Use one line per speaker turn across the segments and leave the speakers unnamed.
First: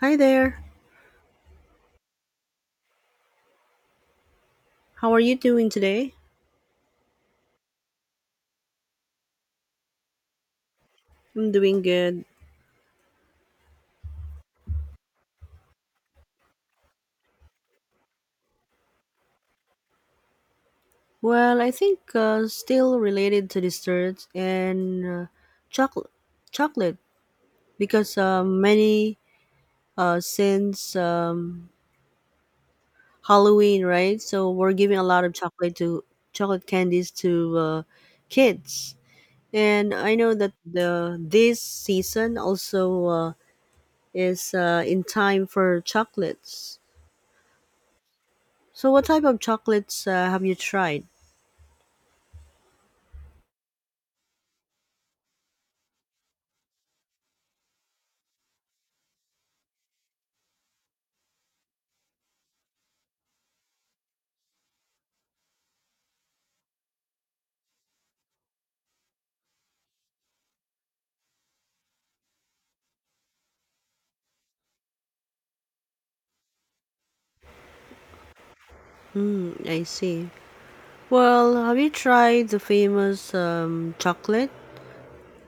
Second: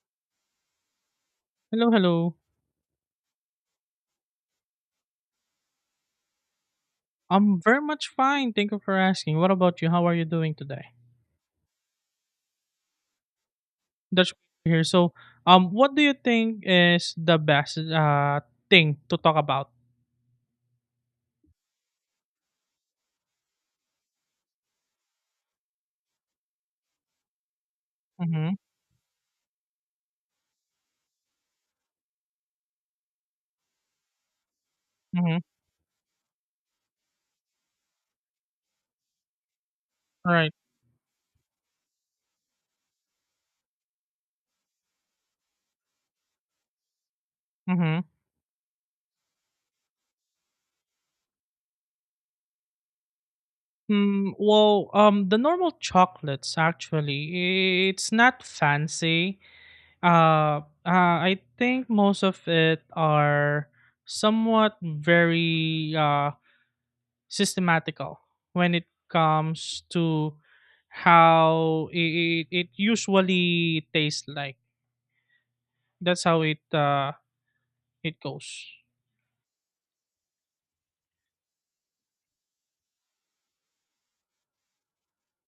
Hi there.
Hello, hello.
How are you doing today?
I'm very much fine. Thank you for asking. What about you? How are you doing today?
I'm doing good.
That's here. So, what do you think is the best thing to talk about?
Well, I think still related to desserts and chocolate, chocolate because
Mm-hmm.
many since Halloween, right? So we're giving a lot of
Mm-hmm.
chocolate to chocolate candies to kids, and I know that
Right.
the this season also is in time for chocolates.
Mm-hmm.
So, what type of chocolates have you tried?
Well, the normal chocolates actually, it's not fancy. Uh, uh, I think most of it are somewhat very systematical when it comes to how it usually tastes like. That's how it goes.
Hmm. I see. Well, have you tried the famous chocolate,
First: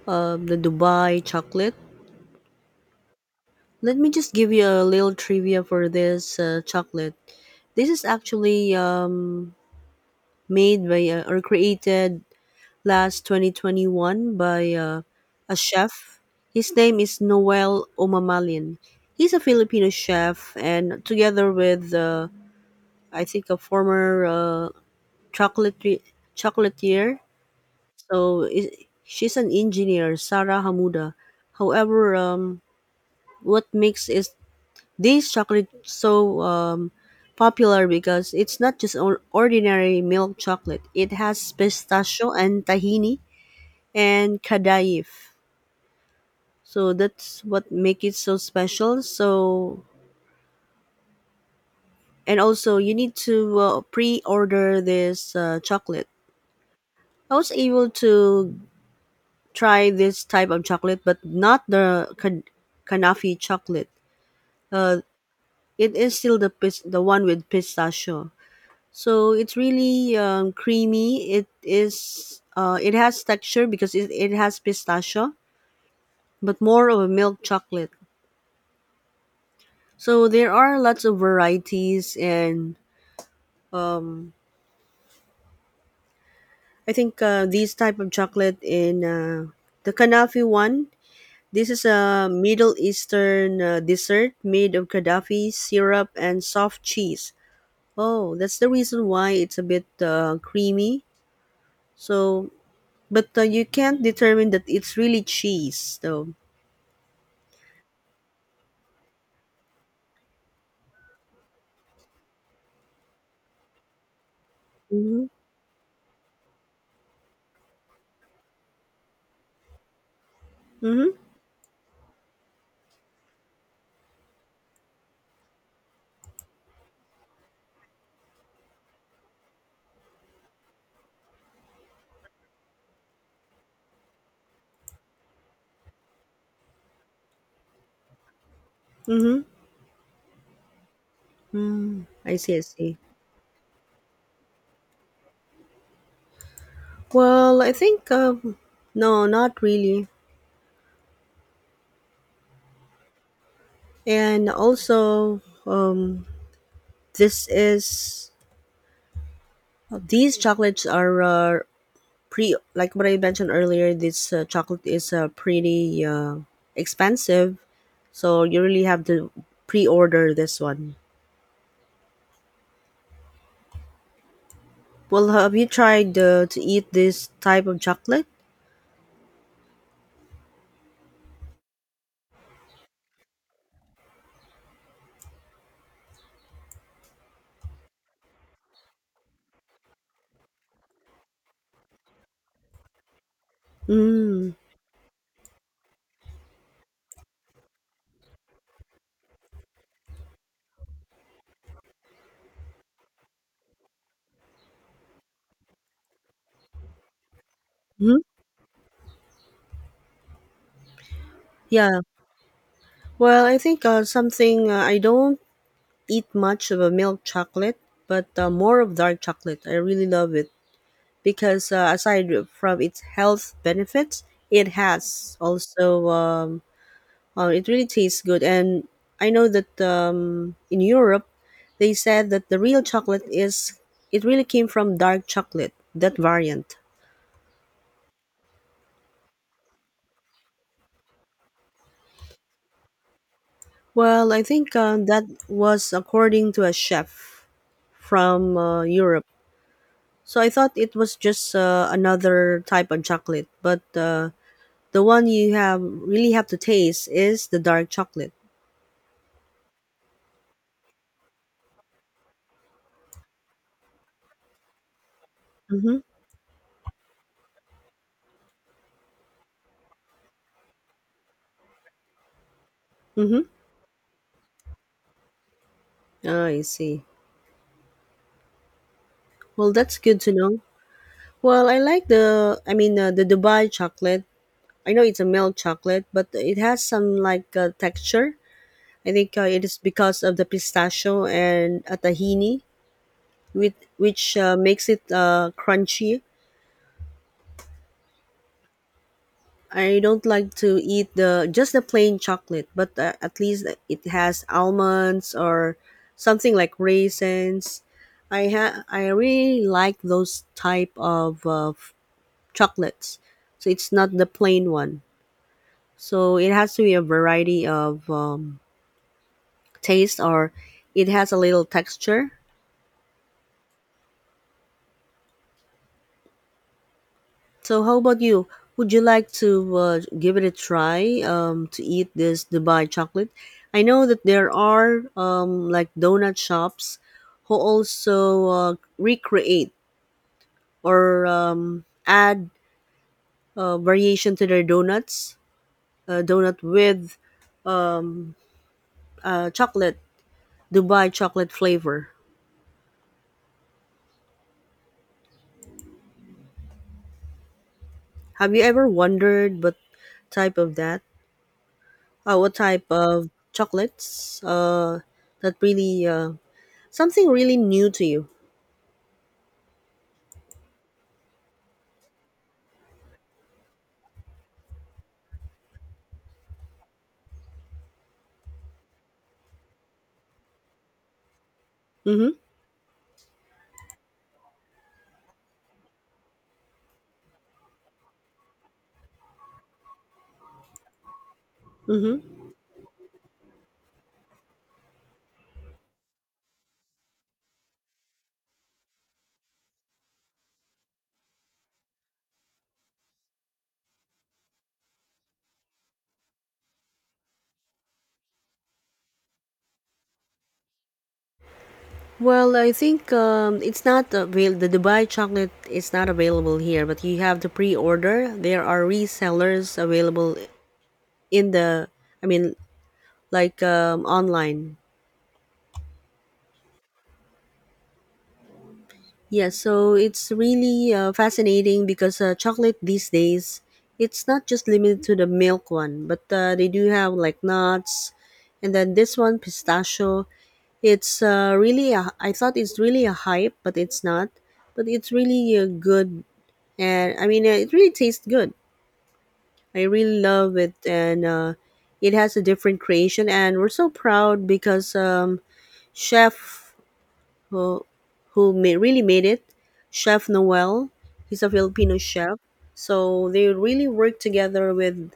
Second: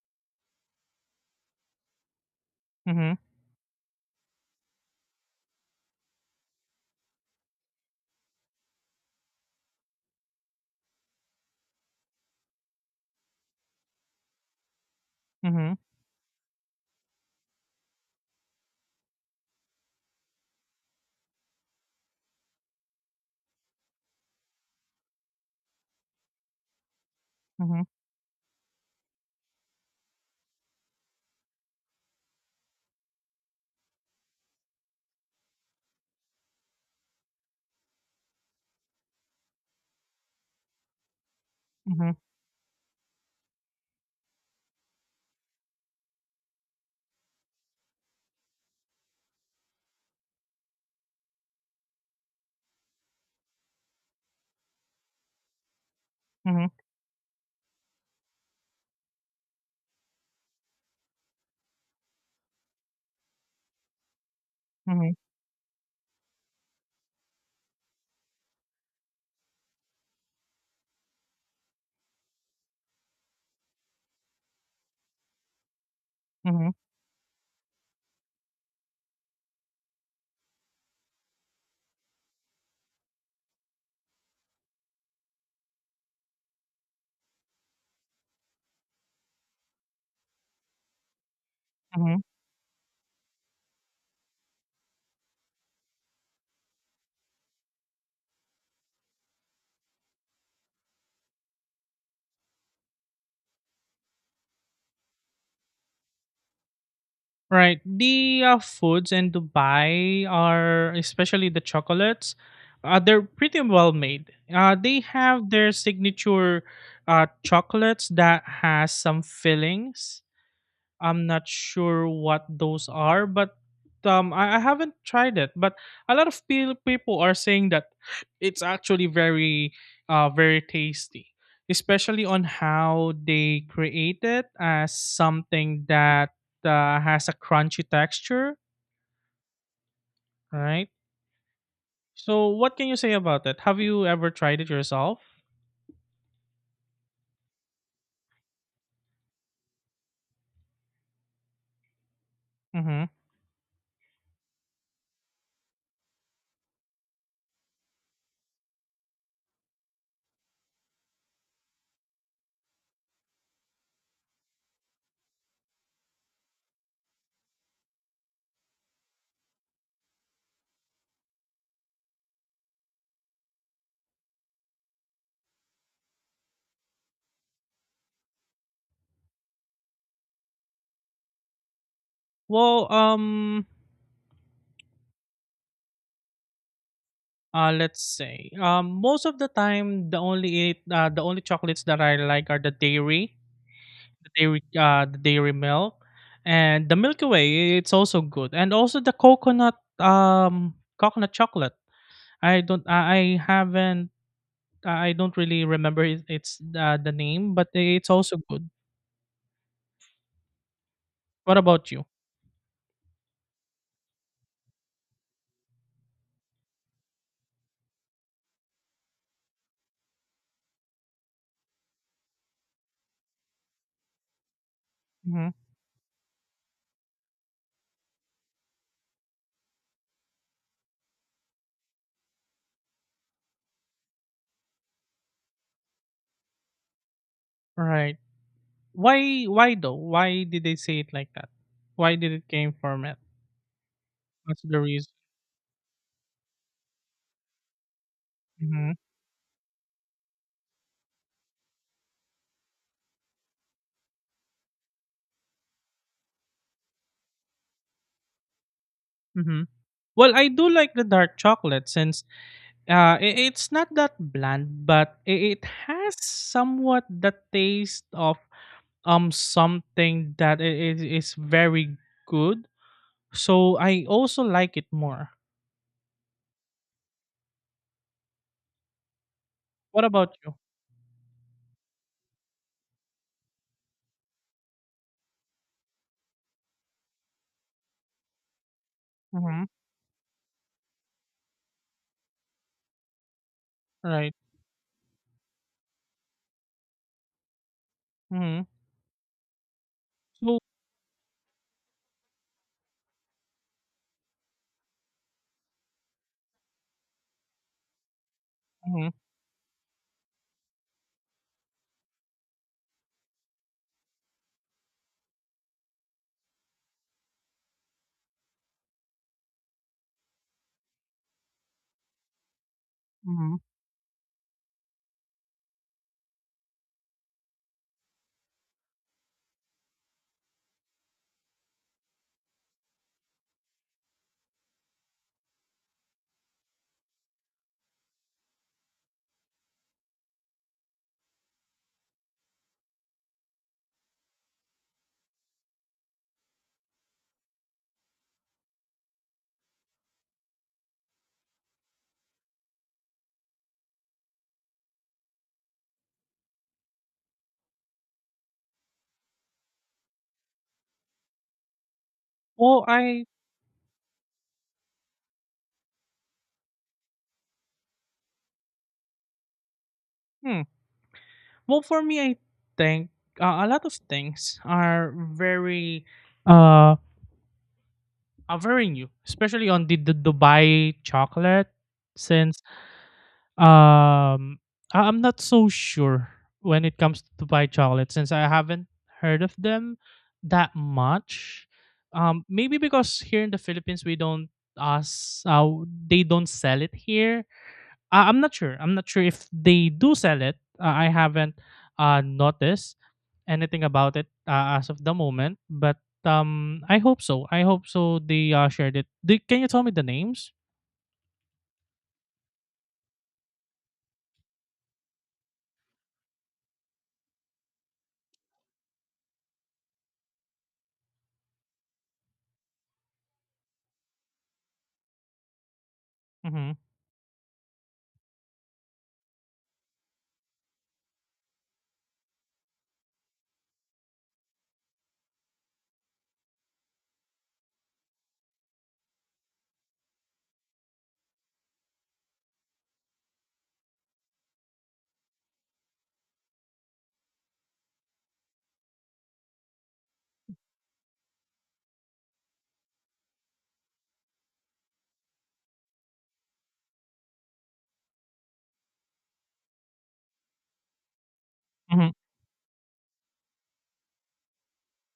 the Dubai chocolate?
Mm-hmm.
Let me just give you a little trivia for this chocolate. This is actually made by or created last 2021 by a
Mm-hmm.
chef. His name is Noel Omamalian. He's a Filipino chef, and together with I think a former chocolate chocolatier.
Mm-hmm.
So I She's an engineer, Sarah Hamuda. However, what makes is this chocolate so popular because it's not just ordinary milk chocolate. It has
Mm-hmm.
pistachio and tahini and kadaif. So that's what make it so special. So and also you need to pre-order this chocolate.
Mm-hmm.
I was able to try this type of chocolate, but not the kanafi chocolate, uh,
Mm-hmm.
it is still the the one with pistachio. So it's really creamy. It is it has texture because it has pistachio, but
Mm-hmm.
more of a milk chocolate. So there are lots of varieties, and um, I think these type of chocolate in the Kanafi one. This is
Mm-hmm.
a Middle Eastern dessert made of Gaddafi syrup and soft cheese. Oh, that's the reason why it's a bit creamy. So, but you can't determine that it's really cheese, though.
Right. The foods in Dubai are especially the chocolates. They're pretty well made. They
Mm-hmm.
have their signature chocolates that has some fillings.
Mm-hmm.
I'm not sure what those are, but I haven't tried it. But a lot of people are saying that it's actually very tasty, especially on how they create it as something that has a crunchy texture, right?
I
So,
see. I
what can
see.
you say about it? Have you ever tried it yourself?
Well, I think no, not really.
Mm-hmm.
And also, um, this is these chocolates are pre like what I mentioned earlier. This chocolate is pretty expensive, so you really have to pre-order this one. Well, have you tried to eat this type of chocolate?
Well, let's say most of the time the only chocolates that I like are the dairy, the
Mm.
dairy, uh, the dairy milk, and the Milky Way. It's also good, and also the coconut chocolate. I don't I haven't I don't really remember it, it's the name, but it's
Hmm.
also good. What about
Yeah.
you?
Well, I think something I don't eat much of a milk chocolate, but more of dark chocolate. I really love it because aside from its health benefits, it has
Mm-hmm.
also it really tastes good. And I know that in Europe, they said that the real chocolate is it really came from dark chocolate that variant.
Right. Why though? Why did they say it like that? Why did it came from it?
Well, I
What's
think
the reason?
that was according to a chef from
Mm-hmm.
Europe. So I thought it was just another type of chocolate, but the one you have really have to taste is the dark chocolate.
Mm-hmm. Well, I do like the dark chocolate since uh, i- it's not that bland, but it
Mm-hmm.
has somewhat the taste of something that is very good.
Mm-hmm.
So I also like it more.
Oh, I see. Well, that's
What
good to
about you?
know. Well, I like I mean, the Dubai chocolate. I know it's a milk chocolate, but it has some like texture. I think it
Mm-hmm.
is because of the pistachio and tahini, with,
Right.
which makes it crunchy.
Mm-hmm.
I don't like
So,
to eat the just the plain chocolate, but at least it has almonds or something like raisins. I
mm-hmm.
really like those type of chocolates. So it's not the plain one. So it has to be a variety of taste or it has a little texture.
Mm-hmm.
So, how about you? Would you like to give it a try to eat this Dubai chocolate? I know that there are like donut shops who also recreate or add variation to their donuts, donut with chocolate, Dubai chocolate flavor. Have you ever wondered what type of that? What type
well, I
of chocolates that really something really new to you?
Hmm. Well, for me, I think a lot of things are uh very new, especially on the Dubai chocolate
Hmm.
since Um, I'm not so sure when it comes to buy chocolate since I haven't heard of them that much.
Hmm.
Maybe because here in the Philippines we don't us they don't sell it here. I'm not sure. I'm not sure if they do sell it. I haven't noticed anything about it as of the moment, but I hope so. I hope so. They shared it. Can you tell me the names?
Well, I think it's not avail- the Dubai chocolate is not available here, but you have to pre-order. There are resellers available in the, I mean, like online.
Mm-hmm.
Yeah, so it's really fascinating because chocolate these days, it's not just limited to the milk one, but they do have like nuts, and then this one pistachio. It's I thought it's really a hype, but it's not. But it's really a good and I mean it really tastes good. I really love it, and it has a different creation, and we're so proud because chef who really made it, Chef Noel, he's a Filipino
Mm-hmm.
chef, so they really work together with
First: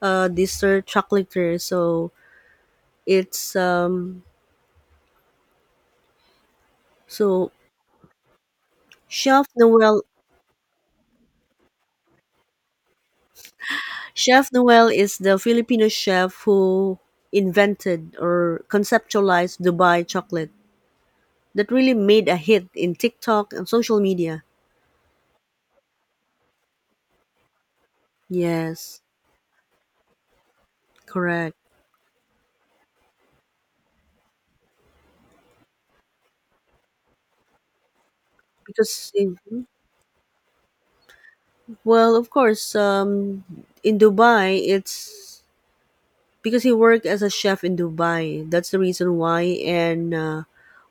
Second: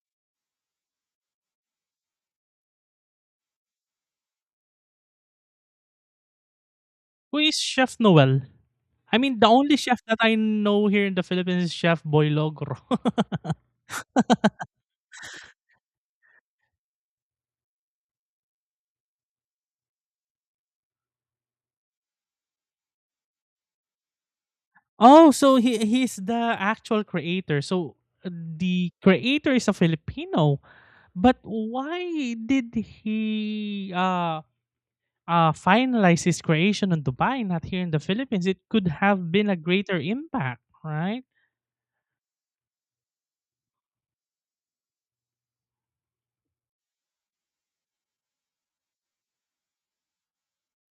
dessert chocolatier. So it's
Who
so
is Chef Noel? I mean,
Chef
the only chef
Noel.
that I know here in the Philippines is Chef Boy Logro.
Chef Noel is the Filipino chef who invented or conceptualized Dubai chocolate that really made a hit in TikTok and social media.
Oh, so he's the actual creator. So the
Yes,
creator is a Filipino, but
correct.
why did he finalize his creation in Dubai, not here in the Philippines? It could
Because,
have
in,
been a greater impact, right?
well, of course, in Dubai, it's because he worked as a chef in Dubai. That's the reason why. And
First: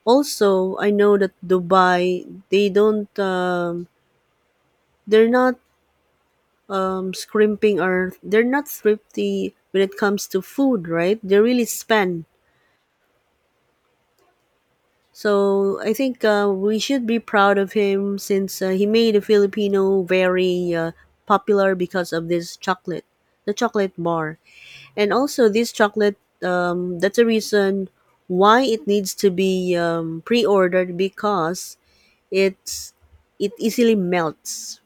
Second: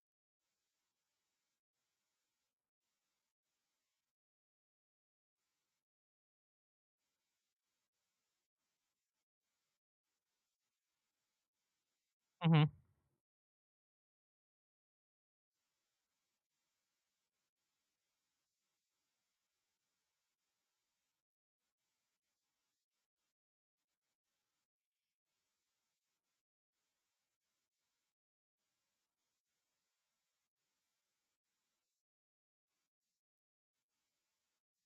also, I know that Dubai, they don't, they're not scrimping or they're not thrifty when it comes to food, right? They really spend.
Hmm.
So I think we should be proud of him since he made a Filipino very popular because of this chocolate, the chocolate bar, and also this chocolate. That's a reason why it needs to be pre-ordered because it's it easily melts,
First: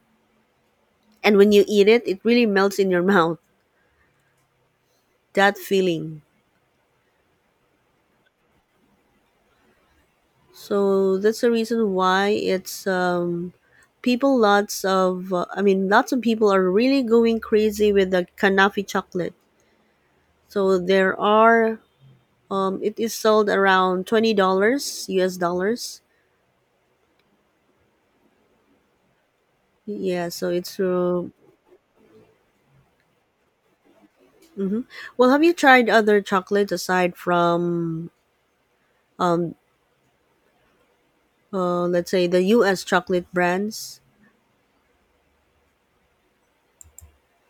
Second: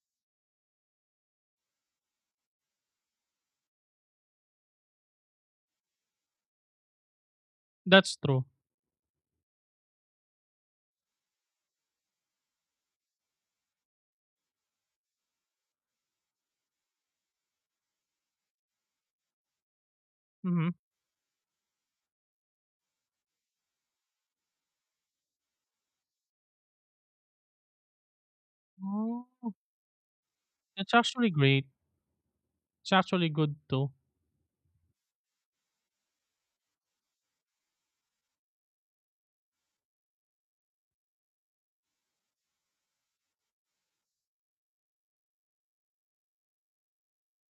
and when you eat it, it really melts in your mouth. That feeling.
That's true.
So that's the reason why it's people lots of I mean lots of people are really going crazy with the Kanafi chocolate.
Hmm.
So there are it is sold around $20 US dollars.
Oh,
Yeah, so it's
that's actually great. It's actually good too.
hmm well. Have you tried other chocolates aside from um, let's say the US chocolate brands?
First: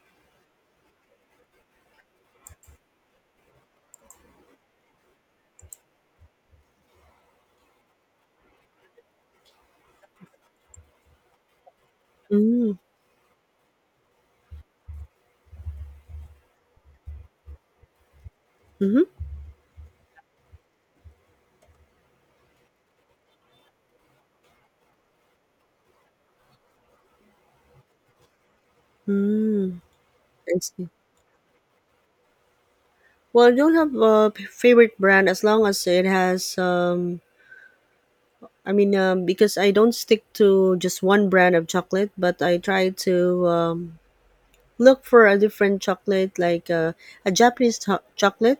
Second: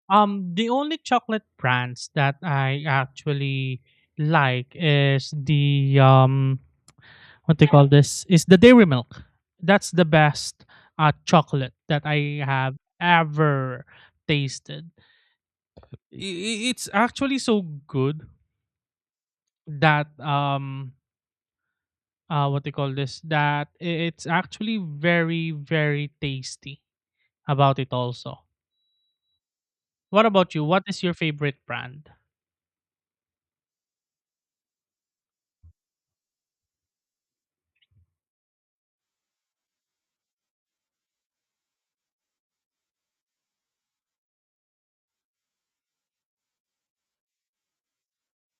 The only chocolate brands that I actually like is the what they call this is the dairy milk. That's the best chocolate that I
Mm-hmm.
have ever tasted. It's actually so good
Mm-hmm.
that what they call this that it's actually very very tasty about it also.
Mm,
What about
I
you? What
see.
is your favorite brand?
Well, I don't have a favorite brand as long as it has. I mean, because I don't stick to just one brand of chocolate, but I try to look for a different chocolate, like a Japanese chocolate,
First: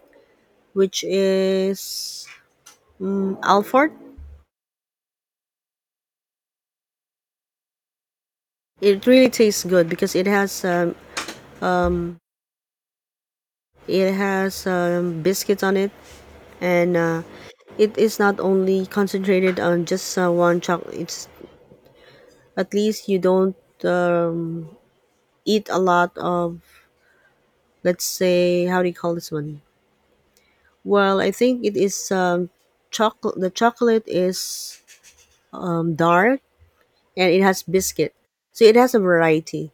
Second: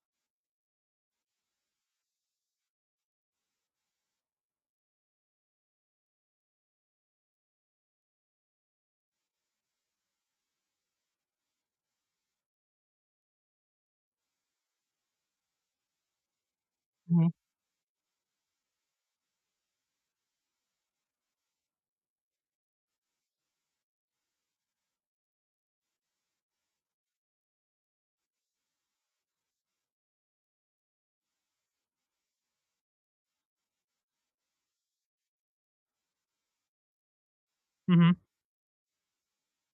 which is Alfort. It really tastes good because it has biscuits on it, and
Mhm,
it is not only concentrated on just one chocolate. It's at least you don't. Um, eat a lot of let's say how do you call this one well I think it is chocolate the chocolate is dark and it has biscuit
mhm,
so it has a variety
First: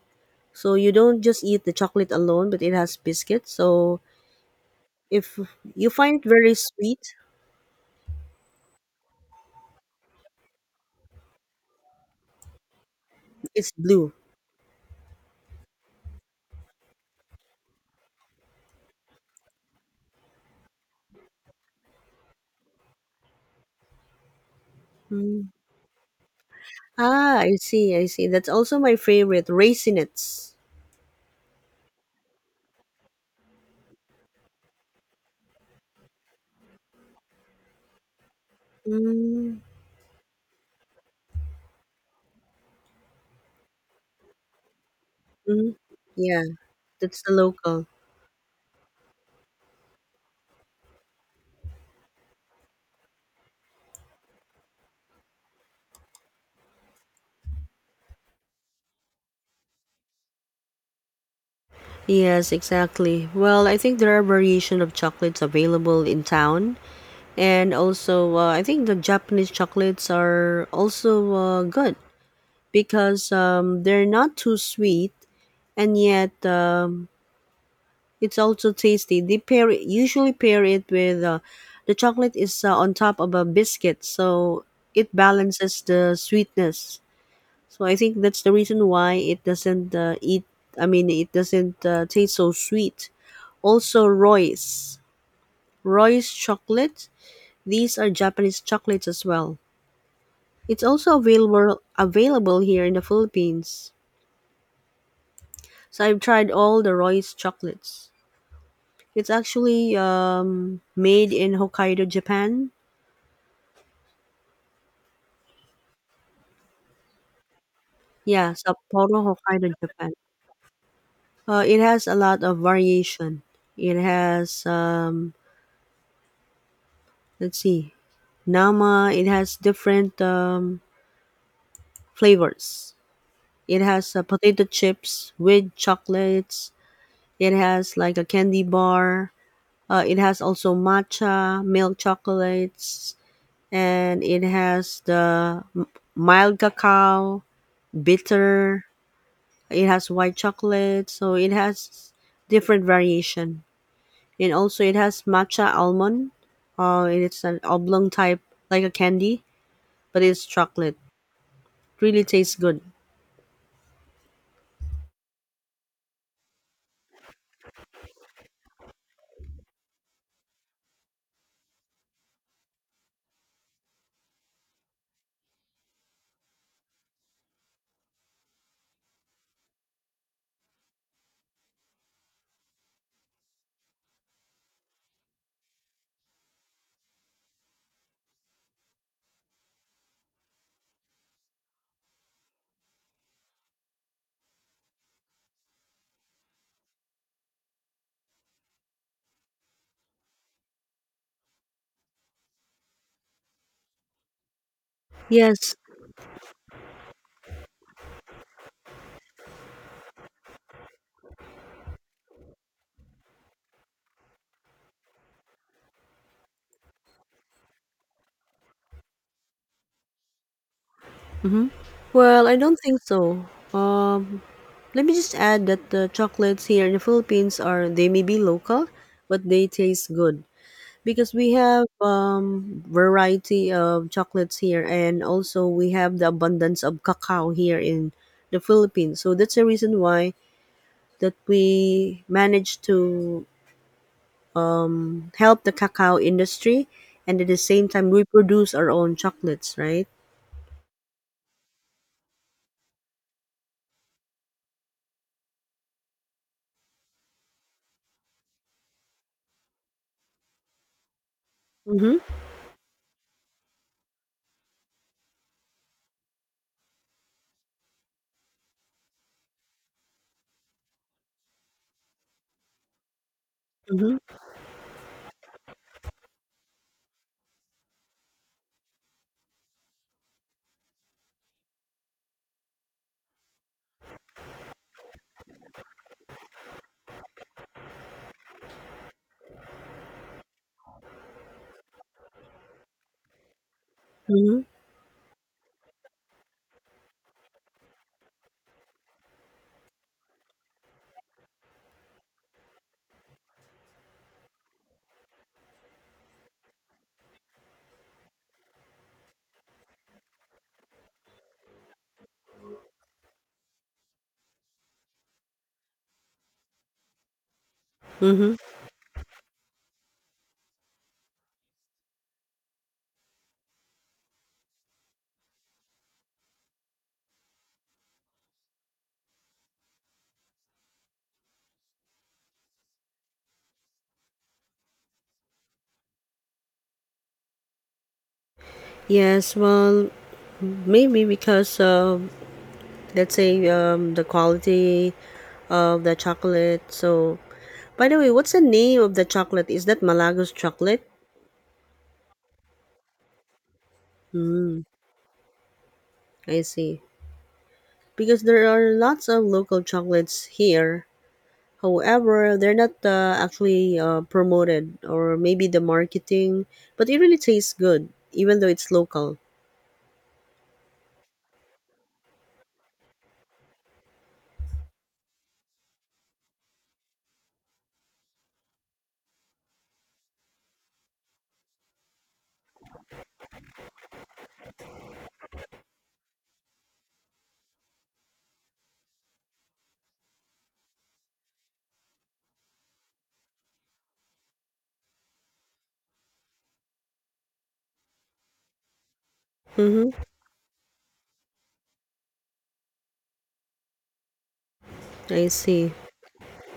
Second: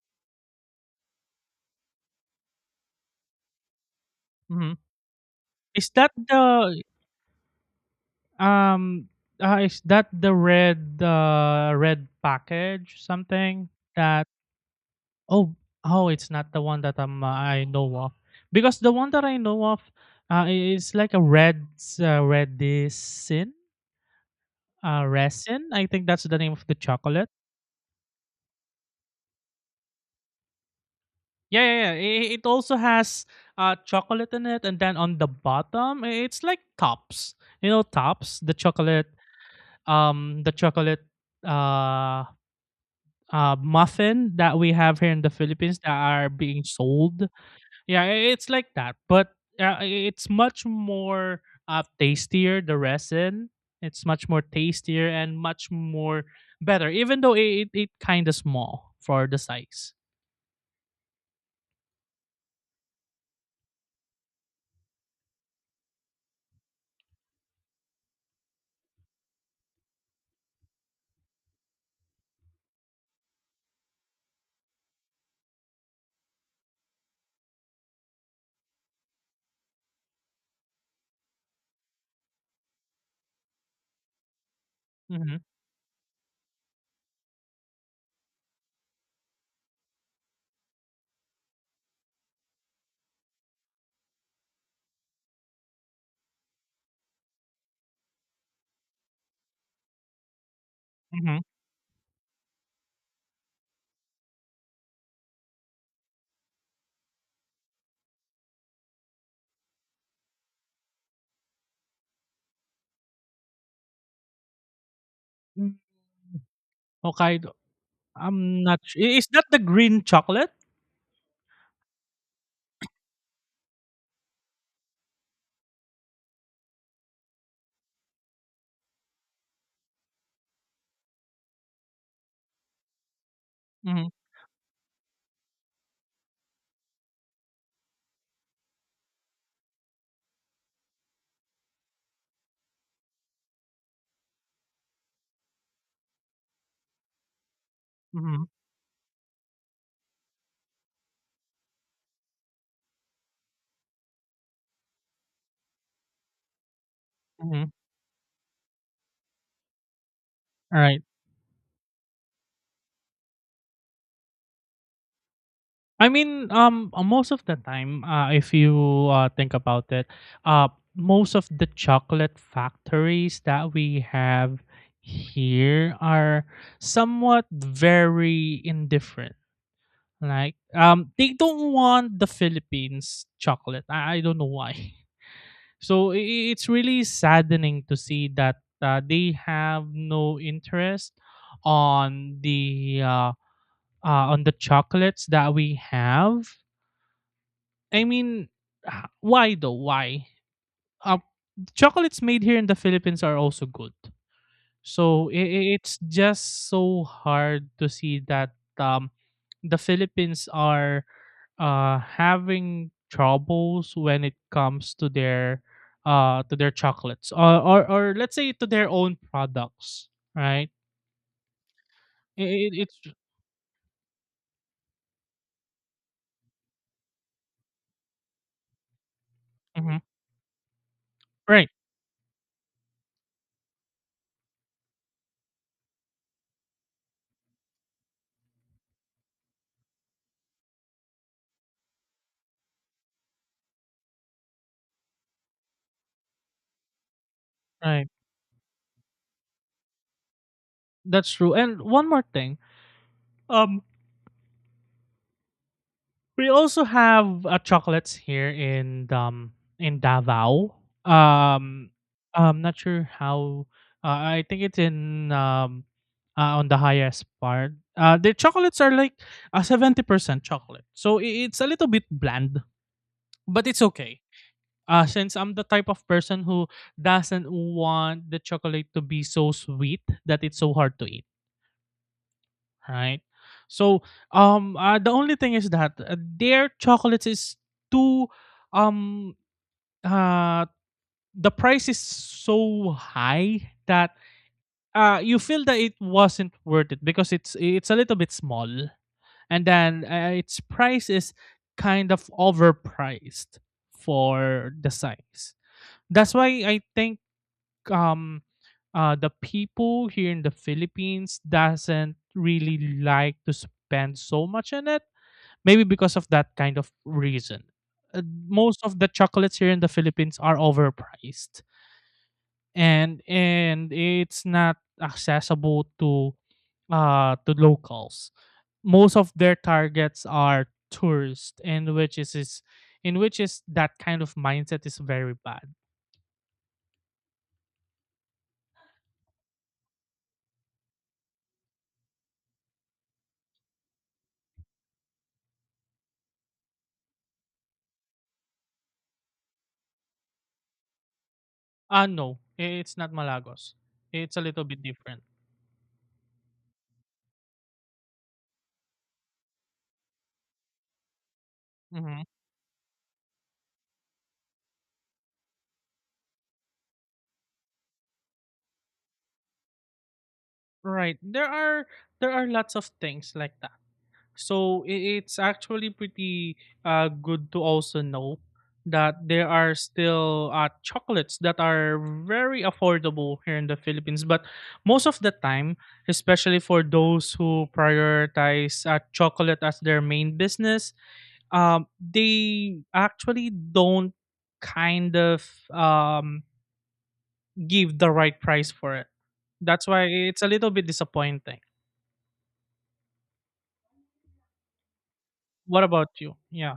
so you don't just eat the chocolate alone but it has biscuit so
mhm.
if you
Is that
find it very
the
sweet
Um, is that the red red package something
it's blue.
that oh oh, it's not the one that I know of, because the one that I know of is like a red red resin,
Mm.
resin, I think that's the name of the chocolate.
Ah, I see, I see. That's also my favorite raisinets.
Yeah, yeah, yeah. It also has chocolate in it, and then on the bottom, it's like tops. You know, tops. The chocolate,
Mm.
um, the chocolate, uh, muffin that we have here in the
Mm.
Philippines that are
Yeah,
being
that's
sold.
the local.
Yeah, it's like that, but it's much more tastier. The resin, it's much more tastier and much more better, even though it it kind of small for the size.
Yes, exactly. Well, I think there are variation of chocolates available in town, and also I think the Japanese chocolates are also good because they're not too sweet and yet it's also tasty. Usually pair it with the chocolate is on top of a biscuit, so it
Mhm,
balances the sweetness. So I think that's the reason why it doesn't eat. I mean, it doesn't taste so sweet also Royce. Royce chocolate. These are Japanese chocolates as well. It's also
mhm.
available here in the Philippines. So I've tried all the Royce chocolates. It's actually made in Hokkaido, Japan.
Mm, Hokkaido. I'm
Yeah,
not su I
Sapporo,
is that the
Hokkaido,
green
Japan.
chocolate?
It has a lot of variation. It has let's see, Nama. It has different flavors. It
Mhm,
has potato chips with chocolates. It has like a candy bar. It has also matcha, milk chocolates, and it has mild cacao,
mhm,
bitter. It has white chocolate, so it has different variation. And also, it has matcha almond. It's an
mhm.
oblong type, like a candy, but it's chocolate.
Alright.
Really tastes good.
I mean, most of the time, if you think about it, uh, most of the chocolate factories that we have here are somewhat very indifferent. Like, they don't want the Philippines chocolate. I don't know why. So it's really saddening to see that they have no interest on the chocolates that we have. I mean, why though? Why? Uh, chocolates made here in the Philippines are also good. So
Yes.
it's just so hard to see that um, the Philippines are having troubles when it comes to their chocolates, or, let's say to their own products, right?
Hmm. Well, I
I
don't
it's
think so. Um, Let me just add that the chocolates here in the Philippines are they may be local, but they
Mhm.
taste good because we
Right,
have variety of chocolates here, and also we have the abundance of cacao here in the Philippines. So that's the reason why that we managed to help the cacao industry, and at the same
right.
time we produce our own chocolates, right?
That's true. And one more thing, um, we also have chocolates here in Davao. Um,
Mm-hmm.
I'm not sure how. I think it's in on the highest part. The chocolates are like a 70% chocolate, so it's a little bit bland, but it's okay.
Mm-hmm.
Since I'm the type of person who doesn't want the chocolate to be so sweet that it's so hard to eat, right? So, the only thing is that their chocolates is too, um, uh, the price is so high that
Mm-hmm.
you feel that it wasn't worth it because it's a little bit small, and then its price is kind of overpriced for the size. That's why I think um the people here in the Philippines doesn't really like to spend so much on it. Maybe because of that kind of reason. Uh,
Mm-hmm.
Most of the chocolates here in the Philippines are overpriced, and it's not accessible to locals. Most of their targets are tourists, and which is in which is that kind of mindset is very bad.
Yes, well, maybe because let's say the quality of the chocolate. So, by the way, what's the name of the chocolate? Is that Malagos chocolate?
Ah, no, it's not Malagos. It's a little bit different.
I see. Because there are lots of local chocolates here.
Hmm.
However, they're not actually promoted, or maybe the marketing, but it really tastes good, even though it's local.
Right. There are lots of things like that. So it's actually pretty good to also know that there are still chocolates that are very affordable here in the Philippines. But most of the time, especially for those who prioritize chocolate as their main business, they actually don't kind of um, give the right price for it. That's why
Mm-hmm.
it's a little bit disappointing.
I
What
see.
about you? Yeah.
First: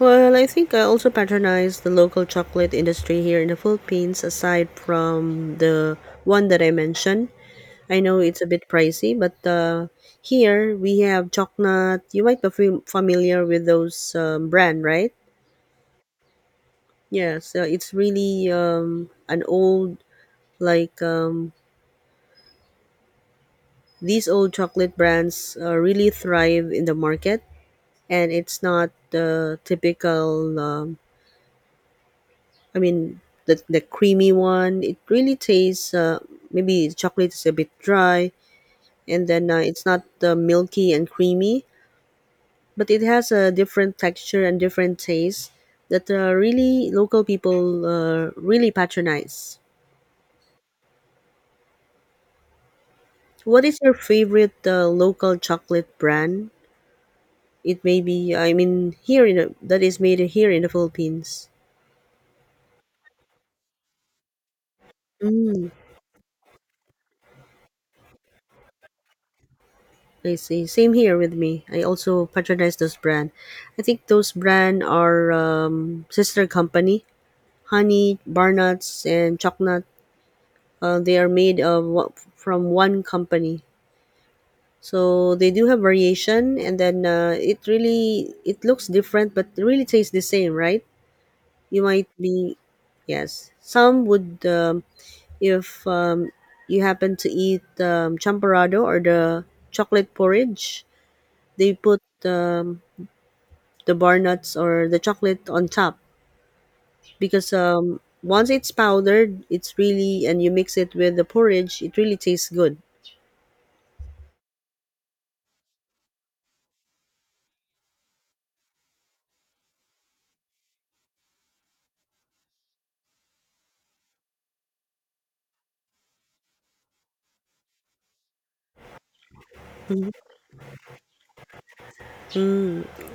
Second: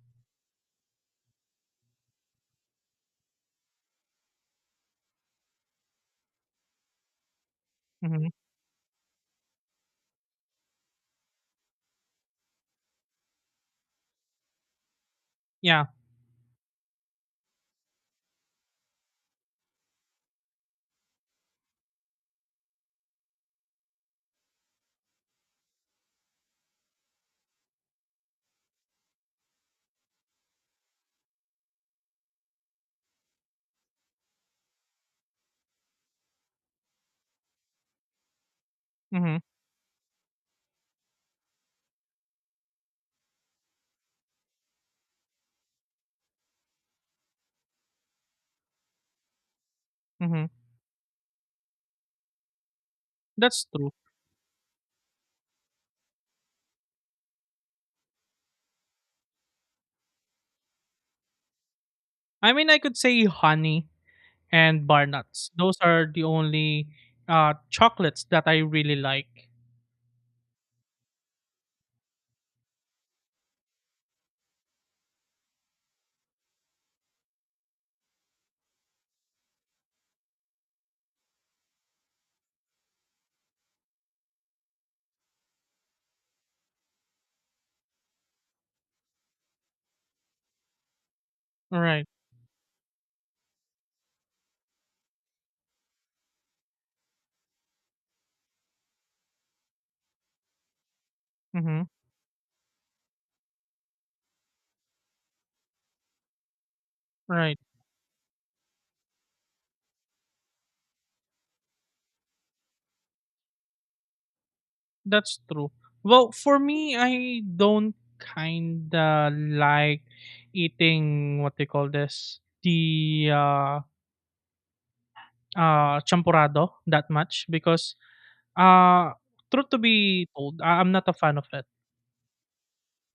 Well, I think I also patronize the local chocolate industry here in the Philippines, aside from the one that I mentioned. I know
Hmm.
it's a bit pricey, but here we have Chocnut. You might be familiar with those brand, right?
Yeah.
Yeah, so it's really an old like these old chocolate brands really thrive in the market, and it's not the typical. I mean, the creamy one. It really tastes. Maybe chocolate is a bit dry, and
Hmm.
then it's not milky and creamy but it has a different texture and different taste that really local people really patronize.
Hmm.
What
That's
is
true.
your favorite local chocolate brand? It may be, I mean, here in that is made here in the Philippines.
I mean, I could say honey and bar nuts.
Mm,
Those are the only chocolates that I really like.
I see. Same here with me. I also patronize those brand. I think those brand are sister company, Honey, Bar Nuts, and Chocolate. They are made of from one company. So they do have variation and then it really it looks different but it really tastes the same, right? You
Right.
might be, yes, some would, if you happen to eat champorado or the chocolate porridge, they
Mm-hmm.
put, the bar nuts or the chocolate on top because,
Right.
once it's powdered it's really and you mix it with the porridge it really tastes good.
That's true. Well, for me, I don't kinda like eating what they call this the champurrado that much because uh, truth to
Mhm.
be told, I'm not a fan of it.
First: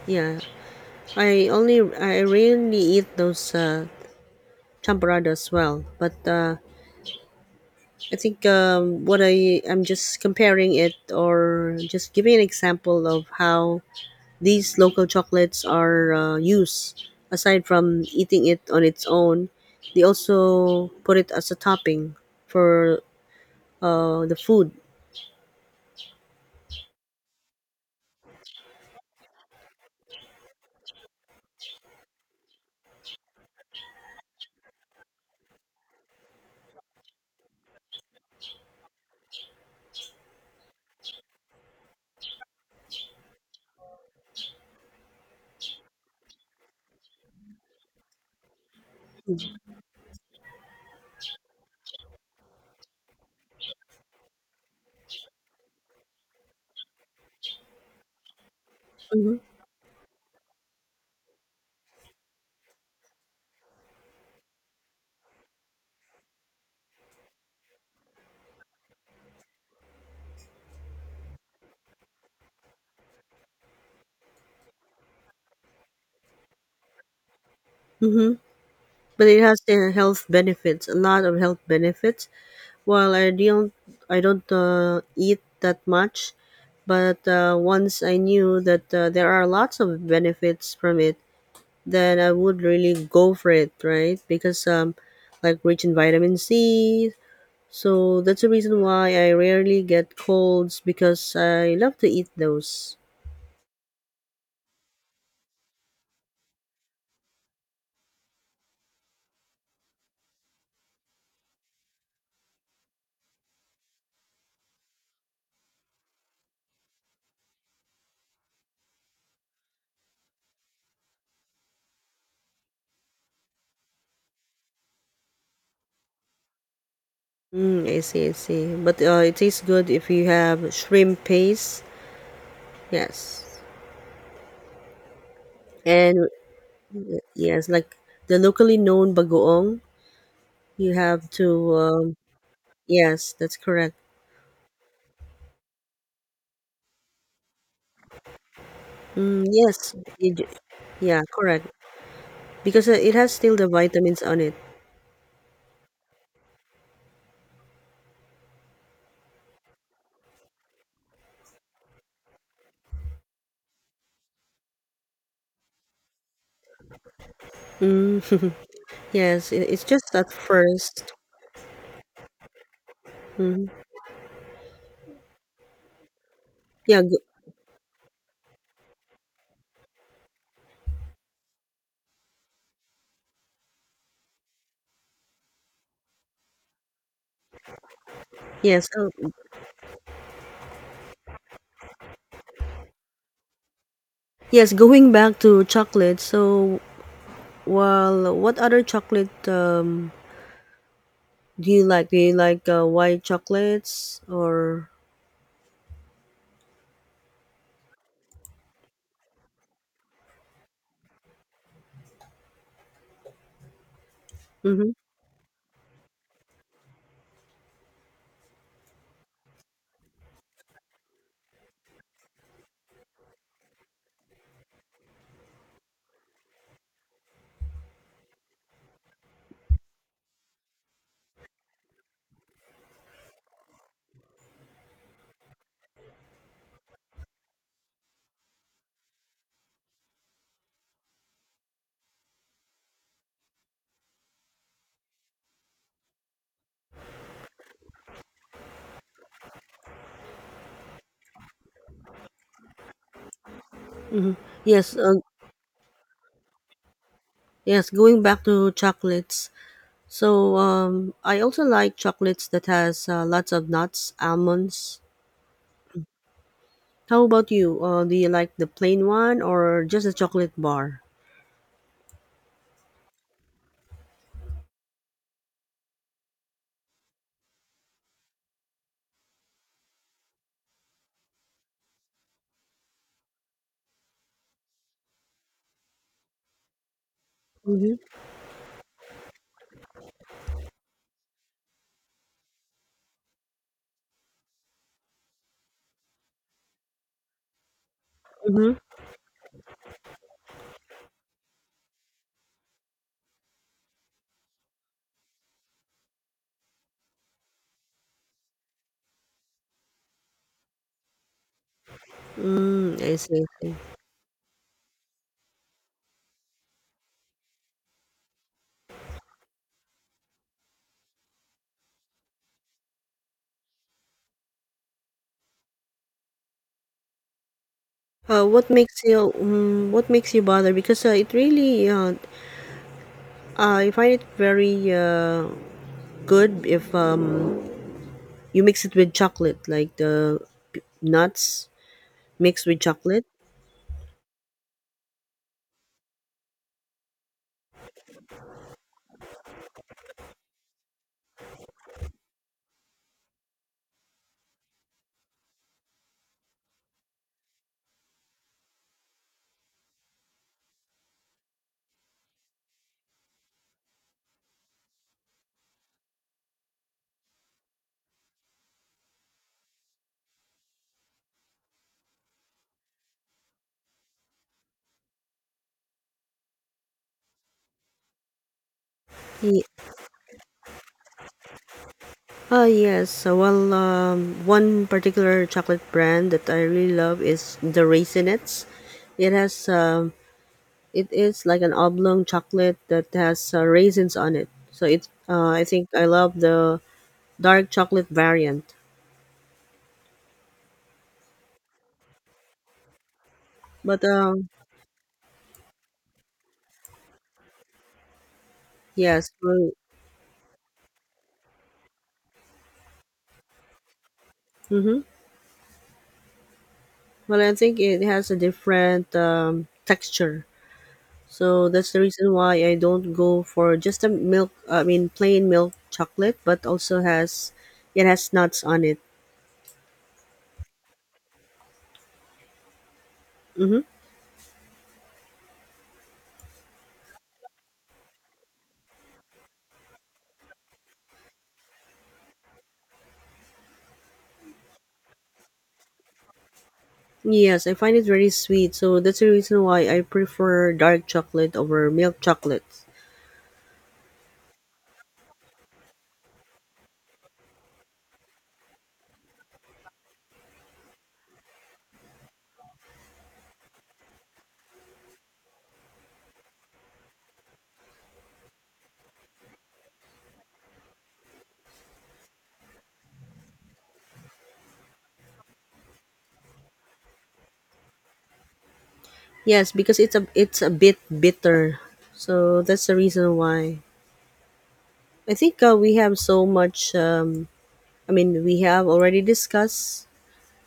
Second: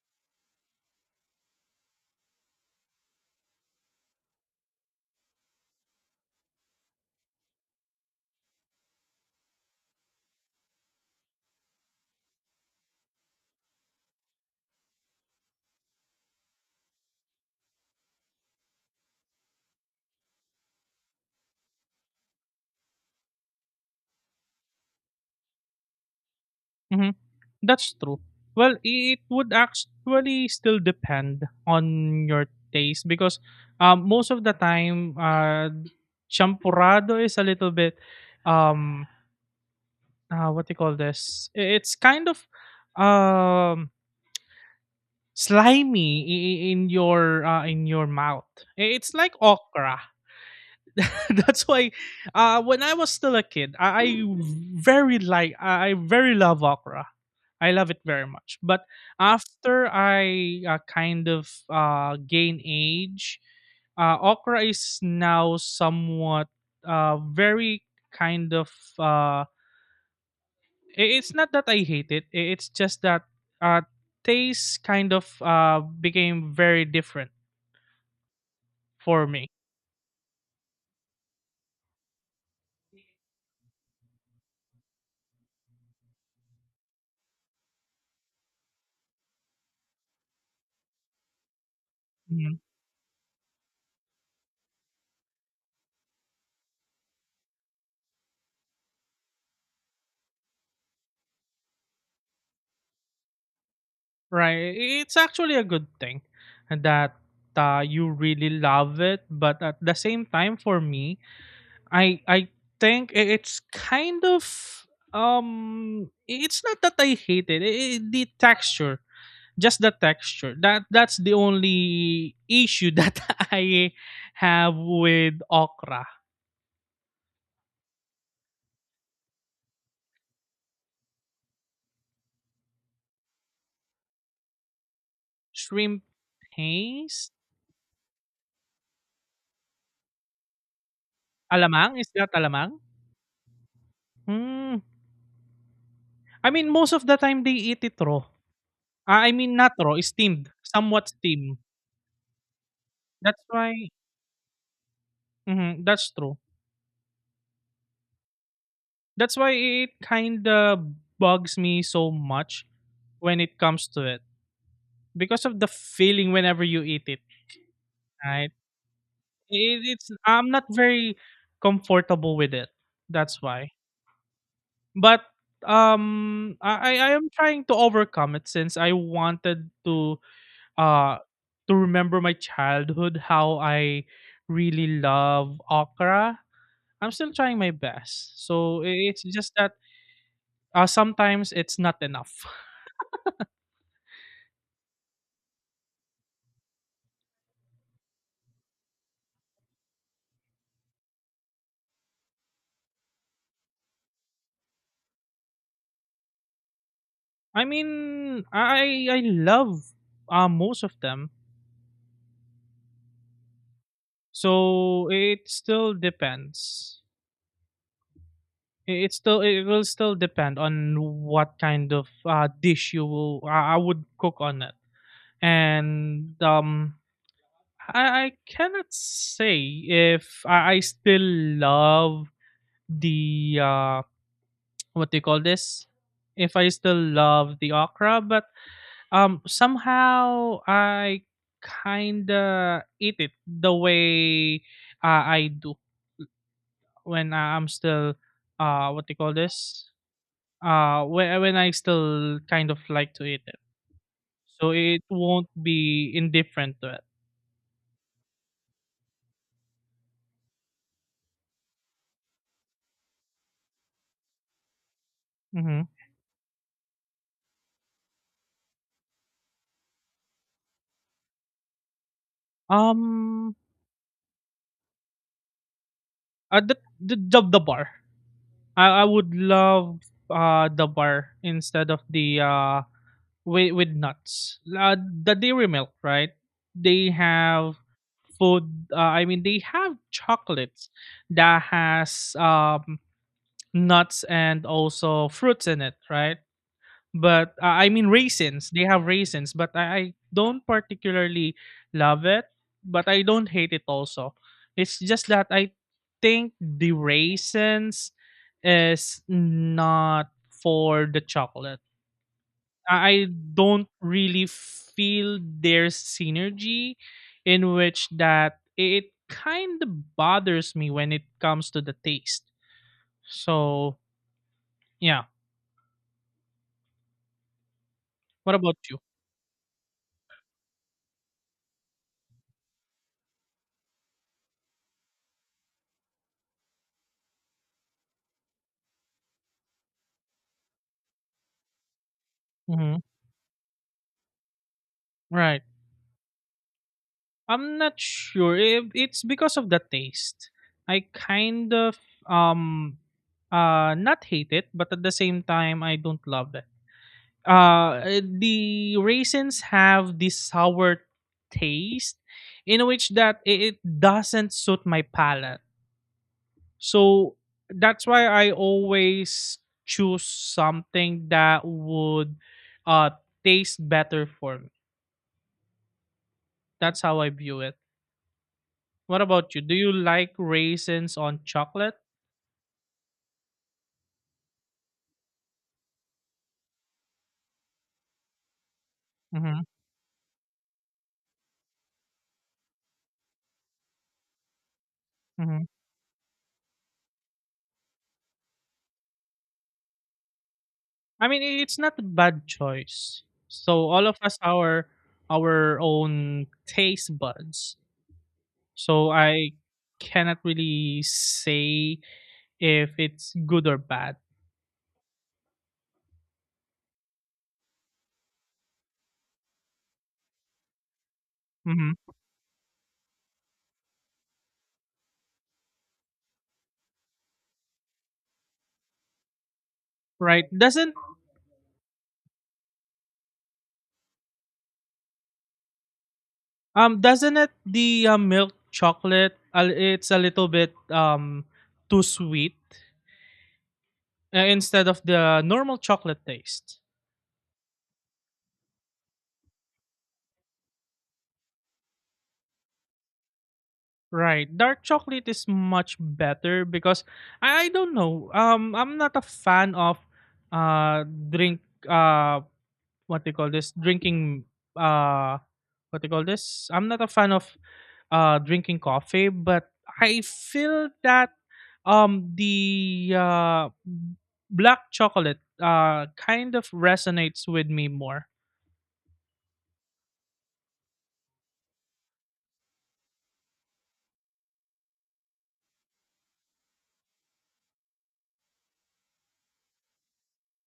Yeah, I rarely eat those Champorado as well. But I think what I'm just comparing it or just giving an example of how these local chocolates are used. Aside from eating it on its own, they also put it as a topping for the food.
Mm-hmm. That's true. Well, it would actually still depend on your taste because most of the time, champurrado is a little bit, um, what do you call this? It's kind of um, slimy in your mouth. It's like okra. That's why, when I was still a kid, I very love okra. I love it very much. But
Mm-hmm.
after I kind of gain age, okra is now somewhat very kind of. Uh, it's not that I hate it. It's just that uh, taste kind of became very different
Mm-hmm.
for
But it
me.
has the health benefits, a lot of health benefits. Well, I don't, I don't eat that much, but once I knew that there are lots of benefits from it, then I
Mm-hmm.
would really go for it, right? Because like rich in vitamin C. So that's the reason why I rarely get colds because I love to eat those.
Right. It's actually a good thing that you really love it, but at the same time, for me, I think it's kind of um it's not that I hate it. The texture, just the texture. That's the only issue that I have with okra.
Mm, I see, I see. But it tastes good if you have shrimp paste. Yes.
Shrimp
And
paste,
yes, like the locally known bagoong. You have to,
alamang, is that alamang?
yes, that's correct.
Hmm. I mean, most of the time they eat it raw. Ah, I
Mm,
mean not
yes,
raw, steamed, somewhat
yeah,
steamed.
correct. Because it has
That's
still the
why.
vitamins on it.
Mhm, that's true. That's why it kinda bugs me so much when it comes to it because of the feeling whenever you eat it,
Mm,
right?
yes, it,
It,
it's
it's
just at
I'm not
first.
very comfortable with it. That's
Mm,
why. But
yeah,
I
go,
am trying to overcome it since I wanted uh to remember my childhood how I really love okra. I'm still trying my best. So
yes, oh,
it's just that sometimes it's not enough.
yes. Going back to chocolate. So, well, what other chocolate do you like? Do you like white chocolates or?
I mean, I love most of them.
Mm-hmm,
So it still depends. It still it will still depend on what kind of dish you will I would cook on it. And I cannot say if I still love the what they call this, if I still love the okra, but somehow I kinda eat it the way I do when I'm still what do you call this? When I still kind of like to eat it.
mm-hmm.
So
Yes,
it won't be indifferent to it.
yes. Going back to chocolates. So I also like chocolates that has lots of nuts, almonds.
Hmm.
How about you? Do you like the plain one or just a chocolate bar?
Um the bar. I would love the bar instead of the with nuts. The dairy milk, right? They have
Mm-hmm.
food, I mean, they have chocolates that has nuts and also fruits in it, right, but I mean, raisins,
Mm-hmm.
they have raisins, but I don't particularly love it, but I don't hate it also. It's just that I think the raisins is not for the chocolate.
Mm,
I
I
I
see. I see.
don't really feel there's synergy in which that it kind of bothers me when it comes to the taste. So, yeah.
Uh,
What
what
about you?
makes you bother? Because it really I find it very good if you mix it with chocolate, like the nuts mixed with
Hmm.
chocolate.
Right. I'm not sure if it's because of the taste. I kind of um not hate it, but at the same time I don't love it. uh the raisins have this sour taste in which that it doesn't suit my palate, so that's why I always choose something that would uh taste better for me. That's how I view it. What about you,
Ye-
do you like raisins on chocolate?
Yes. So, well, one particular chocolate brand that I really love is the Raisinets. It
Hmm.
has, it is like an oblong chocolate that has raisins on it. So it, I
Hmm.
think I love the dark chocolate variant.
I mean, it's not a bad choice. So
But
all of us, our own taste buds. So
yes,
I
well,
cannot really say if it's good or bad.
mm-hmm. Well, I think it has a different texture. So that's
Hmm.
the reason why I don't go for just a milk. I mean, plain milk chocolate, but also has it has nuts on it.
Right? Doesn't
Mm-hmm.
um doesn't it, the milk chocolate? It's a little bit too sweet instead of the normal chocolate taste.
Yes, I find it very sweet, so that's the reason why I prefer dark chocolate over milk chocolate.
Right? Dark chocolate is much better because I don't know. I'm not a fan of drink uh what do you call this, drinking, uh what do you call this? I'm not a fan of drinking coffee, but I feel that the black chocolate kind of resonates with me more.
Yes, because it's a bit bitter, so that's the reason why. I think we have so much. We have already discussed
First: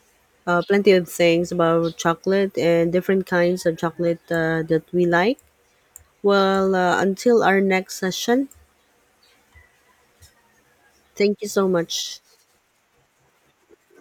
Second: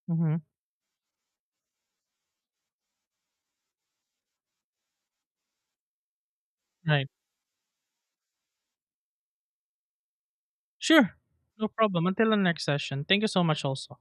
Hmm.
plenty of things about chocolate and different kinds of chocolate that we like. Well,
Right.
until our next session,
Sure.
thank you so
No problem.
much.
Until the next session. Thank you so much, also.